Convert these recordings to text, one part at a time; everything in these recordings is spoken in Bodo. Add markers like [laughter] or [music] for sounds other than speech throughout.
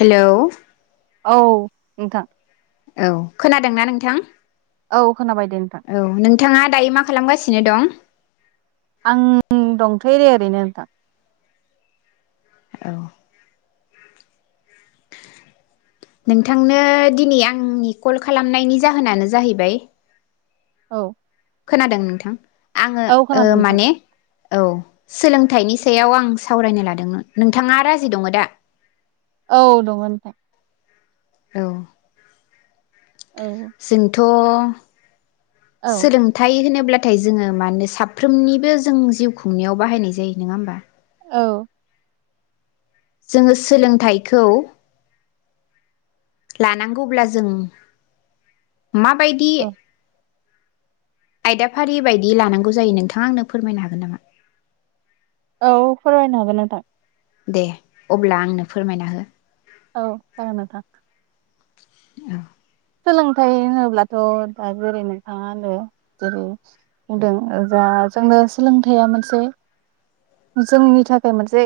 हेलौ। औ नोंथां। औ खोनादोंना नोंथां। औ खोनाबाय दे नोंथां औ नोंथांङा दायो मा खालामगासि सिनो दं? आं दंथ'यो दे ओरैनो नोंथां। औ। नोंथांनो दिनै आंनि कल खालामनायनि जाहोनानो जाहैबाय औ। खोनादों नोंथां आङो औ खोनादों ओ नोंथां माने औ सोलों थाइनि सायाव आं सावरायनो लादोङो नोंथाङा राजि दङ दा? औ दङ नोंथां। औ । औ जोंथ' अ' औ सोलोंथाइ होनोब्ला थाय जोङो माने साफ्रोमनिबो जों जिउ खुंनायाव बाहायनाय जायो नङा होमबा? औ। जोङो सोलोंथाइखौ लानांगौब्ला जों माबायदि औ आयदाफारि बायदि लानांगौ जायो नोंथाङा आंनो फोरमायनो हागोन नामा? औ फोरमायनो हागोन नोंथां। दे अब्ला आंनो फोरमायना हो। औ जागोन नोंथां। ओं सोलोंथाइ होनोब्लाथ' दा जेरै नोंथाङा होनो जेरै बुंदों जा जोंनो सोलोंथाइया मोनसे जोंनि थाखाय मोनसे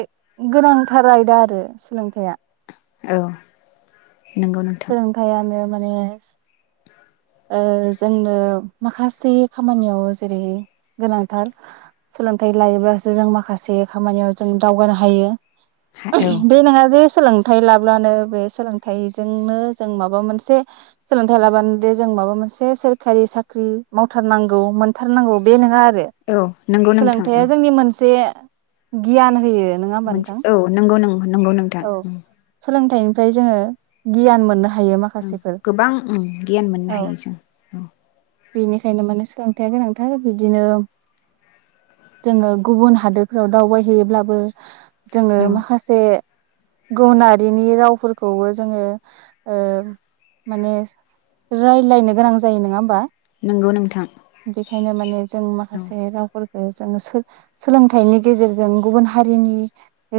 गोनांथार आयदा आरो सोलोंथाइया। औ नंगौ नोंथां सोलोंथायाइानो माने ओ जोंनो माखासे खामानियाव जेरै गोनांथार सोलोंथाइ लायोब्लासो जों माखासे खामानियाव जों दावगानो हायो। औ बे नङा जेस सोलोंथाइ लाब्लानो बे सोलोंथाइजोंनो जों माबा मोनसे सोलोंथाइ लाबान दे जों माबा मोनसे सोरखारि साख्रि मावथारनांगौ मोनथारनांगौ बे नङा आर बे औ नंगौ नोंथां औ सोलोंथाइया जोंनि मोनसे गियान होयो। नङा होमबा मोनसे नोंथां औ नंगौ नों नंगौ नोंथां औ उम। सोलोंथाइनिफ्राय जोङो गियान मोननो हा ओं गोबां ओम गि गियान मोननो औ हायो जों औ। बेनिखायनो माने सोलोंथाया गोनांथार बिदिनो जोङो गुबुन हादोरफोराव दावबाय हैयोब्लाबो जोङो औ माखासे गुबुनारिनि रावफोरखौबो जोङो ओ माने रायलायनो गोनां जायो नङा होमबा। नंगौ नोंथां। खायनो माने स जों औ माखासे रावफोर जोङो सो-सोलोंथाइनि गेजेरजों गुबुन हारिनि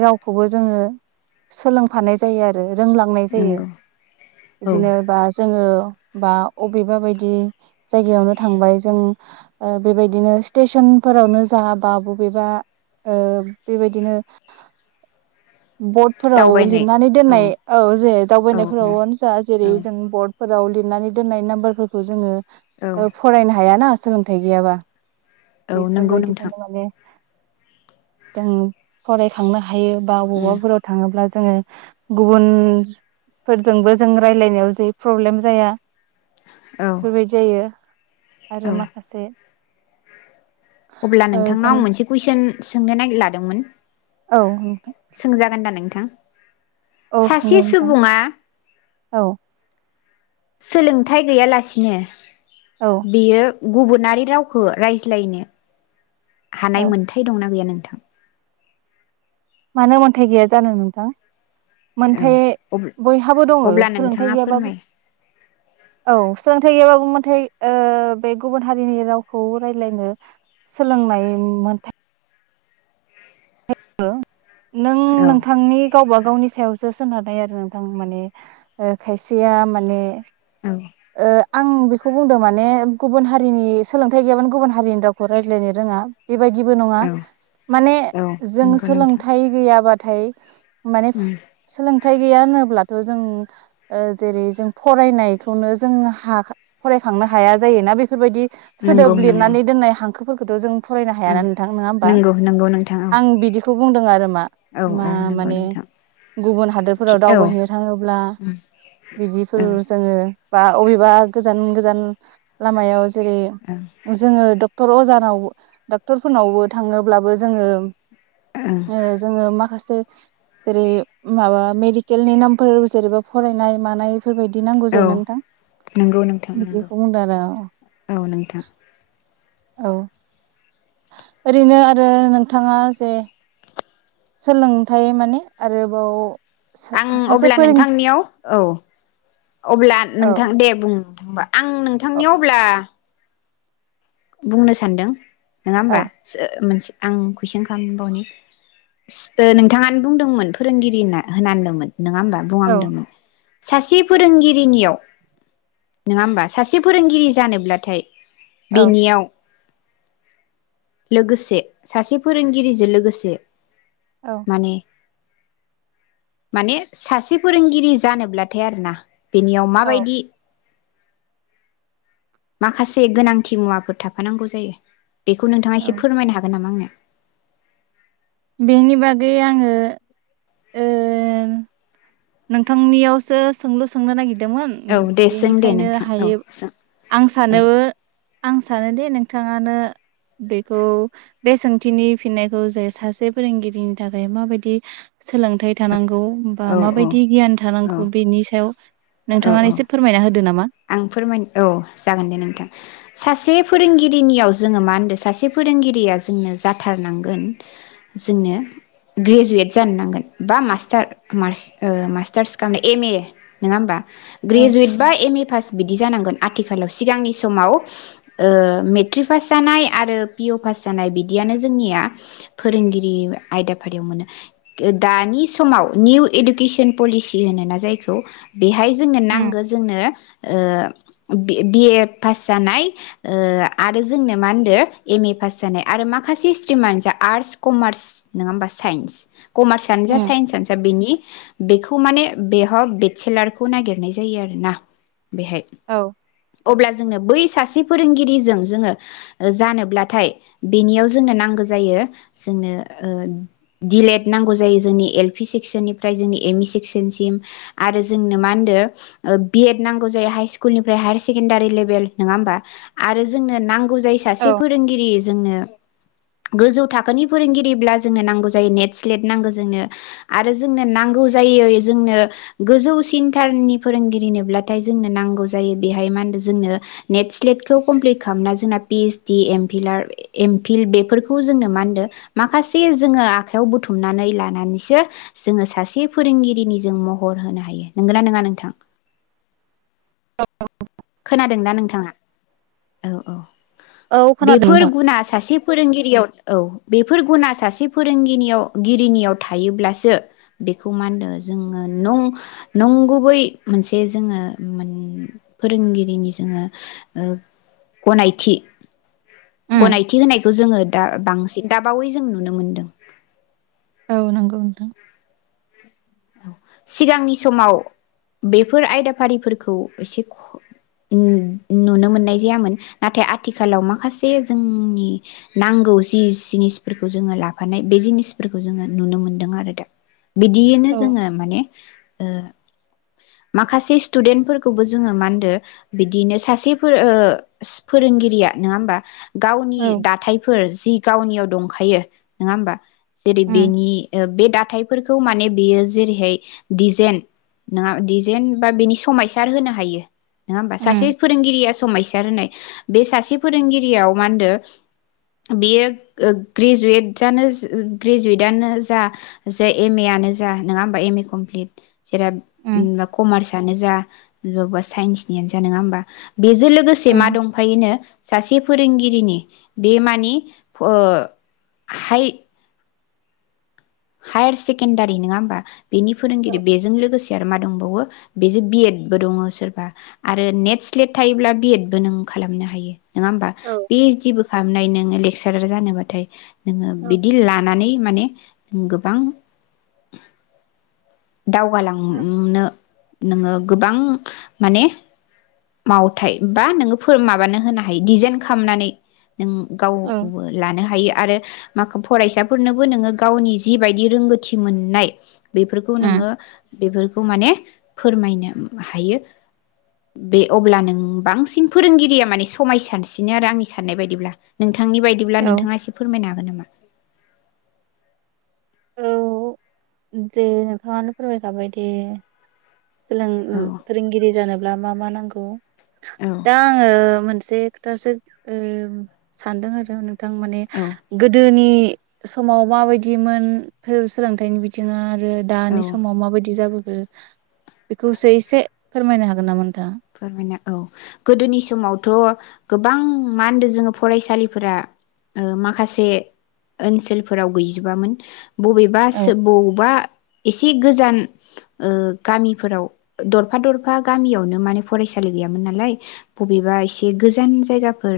रावखौबो जोङो सोलोंफानाय जायो आरो रोंलांनाय जायो नंगौ औ बिदिनोबा जोङो बा अबेबा बायदि जायगायावनो थांबाय जों ओ बेबायदिनो स्टेसनफोरावनो जा बा बबेबा ओं बेबायदिनो बर्डफोराव लिरनानै दोननाय औ जे औ औ दावबायनायफोरावनो जा जेरै औ जों बर्ड फोराव लिरनानै दोननाय नाम्बारफोरखौ औ जोङो फरायनो हायाना। सोलोंथाइ गैयाबा। औ बेफोर नंगौ नोंथां बायदिखायनो माने जों फरायखांनो हायो। बा उम अबावबाफोराव थाङोब्ला जो जोङो गुबुनफोरजोंबो जों रायज्लायनायाव जे प्रब्लेम जाया। औौ हेबायदि जायो। औ आरो माखासे अब्ला ओ जों नोंथांनाव आं मोनसे कुइसन सोंनो नागिर लादोंमोन। औ नों गोनदा नोंथां? सासे सोंलाय नोंथां सुबुङा औ सोलोंथाइ गैयालासिनो। औ बियो गुबुनारि रावखौ रायज्लायनो औ हानाय मोनथाय दंना गैया नों थां। मानो मोन्थाइ गैया जानो नोंथां। औ मोनथाय बयहाबो दङ अब्ला नोंथाङा सोलोंथाइ गैयाबाबो फोरमाय औ सोलोंथाइ गैयाबाबो मोनथाय ओ बे गुबुन हारिनि रावखौ रायज्लायनो सोलोंनाय मोनथाय [unintelligible] नों औ नोंथांनि गावबा गावनि सायावसो सोनारनाय आरो नोंथां माने ओ खायसेया माने औ ओ आं बेखौ बुंदों माने गुबुन हारिनि सोलोंथाइ गैयाबानो गुबुन हारिनि रावखौ रायज्लायनो रोङा। बेबायदिबो नङा औ माने औ जों नंगौ नोंथां सोलोंथाइ गैयाबा थाइ माने उम सोलोंथाइ गैया होनोब्ला थ' जों ओ जेरै जों फरायनाय खौनो जों हा फरायखांनो हाया जायोना बेफोरबायदि नंगौ सोदोब नंगौ लिरनानै दोननाय हां फोरखौथ' जों फरायनो औ हायाना नोंथां नङा होमबा नंगौ नंगौ नोंथां औ आं बिदिखौ बुंदों आरो मा औ मा औ नंगौ माने नोंथां गुबुन हादोरफोराव औ दावबायहैनो थाङोब्ला उम बिदिफोर औ जोङो बा अबेबा गोजान गोजान लामायाव जेरै ओं जोङो द डक्टर अजानाव डाक्टरफोरनावबो थाङोब्लाबो जोङो ओ जोङो माखासे जेरै माबा मेडिकेलनि नामफोर जेरैबा फरायनाय मानाय बेफोरबायदि नांगौ जायोना नो नोंगौ नोंथां नोंगौ आरो औ औ नोंथां औ ओरैनो आरो नोंथाङा जे सोलोंथाइ माने आरोबाव आं सासे अब्ला फोरों नोंथांनियाव औ अब्ला औ नोंथां दे बुं होमबा आं औ नोंथांनियाव अब्ला बुंनो सान्दों नङा औ होमबा सो मोनसे आं कुइसन खालामबावनि सि ओ नोंथाङानो बुंदोंमोन फोरोंगिरिना होनानदोंमोन नोङा होमबा औ बुंहांदोंमोन सासे फोरोंगिरिनियाव नङा होमबा सासे फोरोंगिरि जानोब्लाथाय औ बेनियाव लोगोसे सासे फोरोंगिरिजो लोगोसे माने माने सासे फोरोंगिरि जानोब्लाथाय आरो ना बेनियाव औ माबायदि माखासे गोनांथि मुवाफोर थाफानांगौ जायो। बेखौ नोंथाङा एसे औ फोरमायनो हागोन नामा आंनो। बेनि बागै आङो ओन नोंथांनियावसो सोंलु सोंनो नागिद दोंमोन आंनो औ दे सों दे बेनिखायनो नोंथां औ हायोब सों आं औ सानो आं सानोदि नोंथाङनो बेखौ बे सोंथिनि फिननायखौ जे सासे फोरोंगिरिनि थाखाय माबायदि सोलोंथाइ थानांगो औ औ गियान औ थानांगौ बेनि सायाव औ नोंथाङा औ इसे फोरमायना होद दो नामा? आं फोरमायनो औ जागोन दे नोंथां। सासे फोरोंगिरिनियाव जोङो मा होनदों सासे फोरोंगिरिया जोंनो जाथारनांगोन जोंनो ग्रेजुयेट जानो नांगोन बा मास्टार ओ मास्टारस खालामनाय एम ए नोङा ओमबा औ ग्रेजुयेट बा एम ए फास बिदि जानांगोन आथिखालाव सिगांनि समाव ओ मेट्रिक पास जानाय आरो पिअ पास जानाय बिदियानो जोंनिया फोरोंगिरि आयदाफारियाव मोनो दानि समाव निउ इडुकेसन पलिसि होनोना जायखौ बेहाय जोंनो उम नांगौ जोंनो ओ बि बि ए पास जानाय ओ आरो जोंनो मा होनदो एम ए पास जानाय आरो माखासे स्ट्रिमानो जा आर्टस कमार्स नङा ओमबा साइन्स कमार्सआनो जा उम साइन्सआनो जा बेनि बेखौ माने बेह बेटसेलारखौ नागिरनाय जायो आरो ना? बेहाय औ अब्ला जोंनो बै सासे फोरोंगिरिजों जोङो जानोब्लाथाय बेनियाव जोंनो नांगौ जायो जोंनो दिल एड नांगौ जायो जोंनि एल पि सेक्सननिफ्राय जोंनि एमइ सेक्सन सिम आरो जोंनो मा होनदो बि एड नांगौ जाय हाइस्कुलनिफ्राइ हाइर सेकेनदारि लेबेल नोङा ओमबा आरो जोंनो नां गौ जायो सासे औ फोरोंगिरि जोंनो गोजौ थाखोनि फोरोंगिरिब्ला जोंनो नांगौ जायो नेट स्लेट नांगौ जोंनो आरो जोंनो नांगौ जायो जोंनो गोजौ सिनथारनि फोरोंगिरिनोब्लाथाय जोंनो नांगौ जायो बेहाय मा होनदो जोंनो नेट स्लेटखौ कमप्लिट खालामना जोंना पि इदस डि एम फिलार ए एमफिल बेफोरखौ जोंनो मा होनदो माखासे जोङो आखाइयाव बुथुमनानै लानानैसो जोङो सासे फोरोंगिरिनि जों महर होनो हायो नंगौ ना नोङा नोंथां? खोनादोंना नोंथाङा औ औ खोनादों बेफोर नोंथां गुना सासे फोरोंगिरियाव औ बेफोर गुना सासे फोरोंगिनाव गिरिनियाव थायोब्लासो बेखौ मा होनदो जोङो फोरोंगिरिनि जोङो ओ गनायथि उम गनायथि होनायखौ जोङो दा बांसिन दाबावै जों नुनो मोनदों। औ नंगौ नोंथां। सिगांनि समाव बेफोर आयदाफारिफोरखौ एसे खम नु नुनो मोननाय जायामोन नाथाय आथिखालाव माखासे जोंनि नांगौ जि जिनिसफोरखौ जोङो लाफानाय बे जिनिसफोरखौ जोङो नुनो मोनदों आरो दा बिदि औ जोङो माने ओ माखासे स्टुदेन्ट फोरफोरखौबो जोङो मा होनदो बिदिनो सासे फोरों ओ फोरोंगिरिया नङा ओमबा? गावनि औ दाथायफोर जि गावनियाव दंखायो नोङा होमबा? जेरै उम बेनि ओ बे दाथाय फोरखौ माने बेयो जेरैहाय दिजेन नोङा डिजाइन बा बेनि समायसार होनो हायो। नोङा ओमबा सासे उम फोरोंगिरिया समायस बे सासे फोरोंगिरियाव मा होनदो बेयो ग्रेजुयेट ग्रेजुेयेटानो जा जे एम ए आनो जा नङा ओमबा एम ए कमफ्लित जेराब उम बा कमारस आ नो जा बबा बबा साइन्सनियानो जा नङा ओमबा? बेजों लोगोसे औ मा दंफायोनो सासे फोरोंगिरिनि बे मानि फो हाय हायार सेकेन्डारि नङा होमबा बेनि फोरोंगिरि औ बेजों लोगोसे मा दंबावो बेजों बि एद बो दङो सोरबा आरो नेट स्लेट थायोब्ला बि एद बो नों खालामनो हायो। नङा होमबा औ बे जेबो खामनो हायो नोङो लेक्सार जानो बाथाय। नोंङो औ बिदि लानानै माने [inaudible] गोबां दावगालांनो नोंङो गोबां माने मावथाय बा नोंङो माबानो होनो हायो डिजाइन खालामनानै नों गाव औ लानो हायो आरो मा फरायसाफोरनोबो नोंङो गावनि जिबायदि रोंगौथि मोननाय बेफोरखौ उम नोंङो बेफोरखौ माने फोरमायनो हायो बे अब्ला नों बांसिन फोरोंगिरिया माने समाय सानसिनो आरो आंनि साननाय बायदिब्ला नोंथां नोंथांनि बायदिब्ला औ नोंथाङा एसे फोरमायनो हागोन नामा औ दे नोंथाङानो फोरमायखाबाय दे सोलों ओ औ फोरोंगिरि जानोब्ला मा- मा नांगौ नंगौ औ दा आंङो मोनसे से खोथासो ओ सानदों आरो दों माने औ गोदोनि समाव मा बायदिमोन सोलोंथाइनि बि थिंआ आरो दानि औ समाव माबायदि जाबो बेखौसो एसे फोरमायनो हागोन नामा नोंथाङा? फोरमायनो औ गोदोनि समावथ' गोबां मा होनदों जोंङो फरायसालिफोरा ओ माखासे ओनसोलफोराव गैजोबामोन। बबेबासो औ बबेबा एसे गोजान ओ गामिफोराव दरफा दरफा गामियावनो माने फरायसालि गैयामोन नालाय बबेबा एसे गोजान जायगाफोर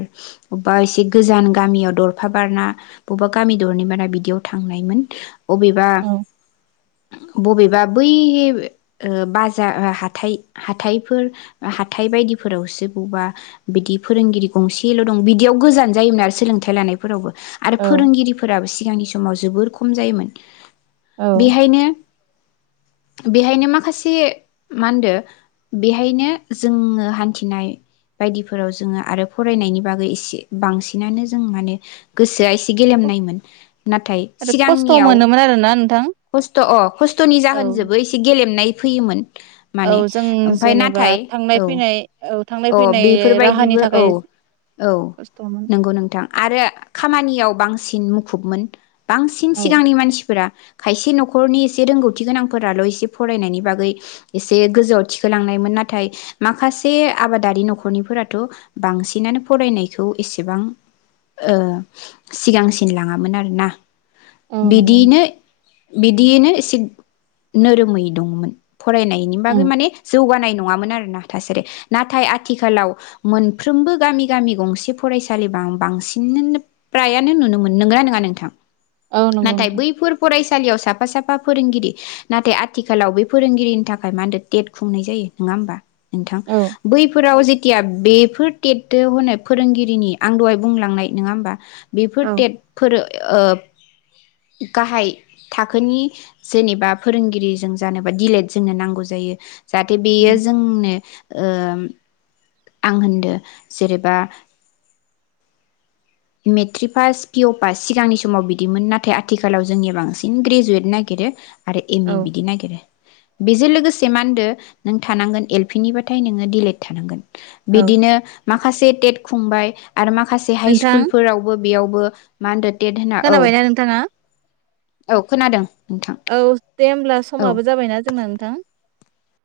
बबेबा एसे गोजान गामियाव दरफ बारना बबेबा गामि दरनै बारना बिदियाव थांनायमोन। अबेबा औ बबेबा बै ओ बाजार हाथाइ हाथाइफोर हाथाय बायदिफोरावसो बबेबा बिदि फोरोंगिरि गंसेल' दं बिदियाव गोजान जायोमोन आरो सोलोंथाइ लानायफोरावबो। आरो औ फोरोंगिरिफोराबो सि सिगांनि समाव जोबोर खम जायोमोन। औ बेहायनो बेहायनो माखासे मा होनदो बेहायनो जोङो हान्थिनाय बायदिफोराव जोङो आरो फरायनायनि बागै एसे बांसिनानो जों माने गोसोआ एस गेलेमनायमोन नाथाय आरो खस्थ' सिगांनियाव मोनोमोन आरोना नोंथां खस्थ' अ खस्थ'नि औ जाहोनजोबो एसे गे फलेबनाय फैयोमोन । औ माने जों ओमफाय जेनेबा नाथाय थांनाय औ फैनाय थांलाय औ फैनाय राहानि बेफोरबायदिबो औ थाखाय औ खस्थ'मोन नंगौ नोंथां आरो खामानियाव बांस सिन मुखुबमोन बांसिन औ सिगांनि मानसि फोरा खायसे न'खरनि एसे रोंगौथि गोनांफोराल' एसे फरायनायनि बागै एसे गोजौआव थिखोलांनायमोन नाथाय माखासे आबादारि न'खरनिफोराथ' बांसिनानो फरायनायखौ एसेबां ओ सिगांसिन लाङामोन आरोना। औ नंगौ बिदिनो नोंथां बिदियैनो एसे नोरोमै दंमोन। फरायनायनि उम बागै माने जौगानाय नङामोन आरोना थासारि नाथाय आथिखालाव मोनफ्रोमबो गामि गामि गंसे फरायसालि बां-बांसिनंओ प्रायानो नुनो मोन नंगना नङा नोंथां? औ नंगौ नाथाय नोंथां । बैफोर फरायसालियाव साफा साफा फोरोंगिरि नाथाय आथिखालाव बे फोरोंगिरिनि थाखाय मा होनदो टेट खुंनाय जायो नङा होमबा? नोंथां औ बैफोराव जि टिया बेफोर टेट होनाय फोरोंगिरिनि आं दहाय बुंलांनाय नङा होमबा? बेफोर औ टेटफोरो ओ गाहाय थाखोनि जेनेबा फोरोंगिरि जों जानोबा दिलेट जोंनो नांगौ जायो जाहाथे बेयो जोंनो ओ आं होन्दो जेरैबा मेट्रिक पास पिअ पास सिगांनि समाव बिदिमोन नाथाय आथिखालाव जोंनिया बांसिन ग्रेजुवेट नागिरो आरो एम ए औ बिदि नागिरो बेजों लोगोसे मा होनदो नों थानांगोन एल पि निबाथाय नोङो दिलेट थानांगोन ‌। औ बिदिनो माखासे टेट खुंबाय आरो माखासे हाइ सुक नोंथां कुलफोरावबो बेयावबो मा होनदो टेट होना औ खोनाबायना नोंथाङा। औ खोनादों। नोंथां औ। दे होमब्ला औ समाबो जाबायना जोंना नोंथां।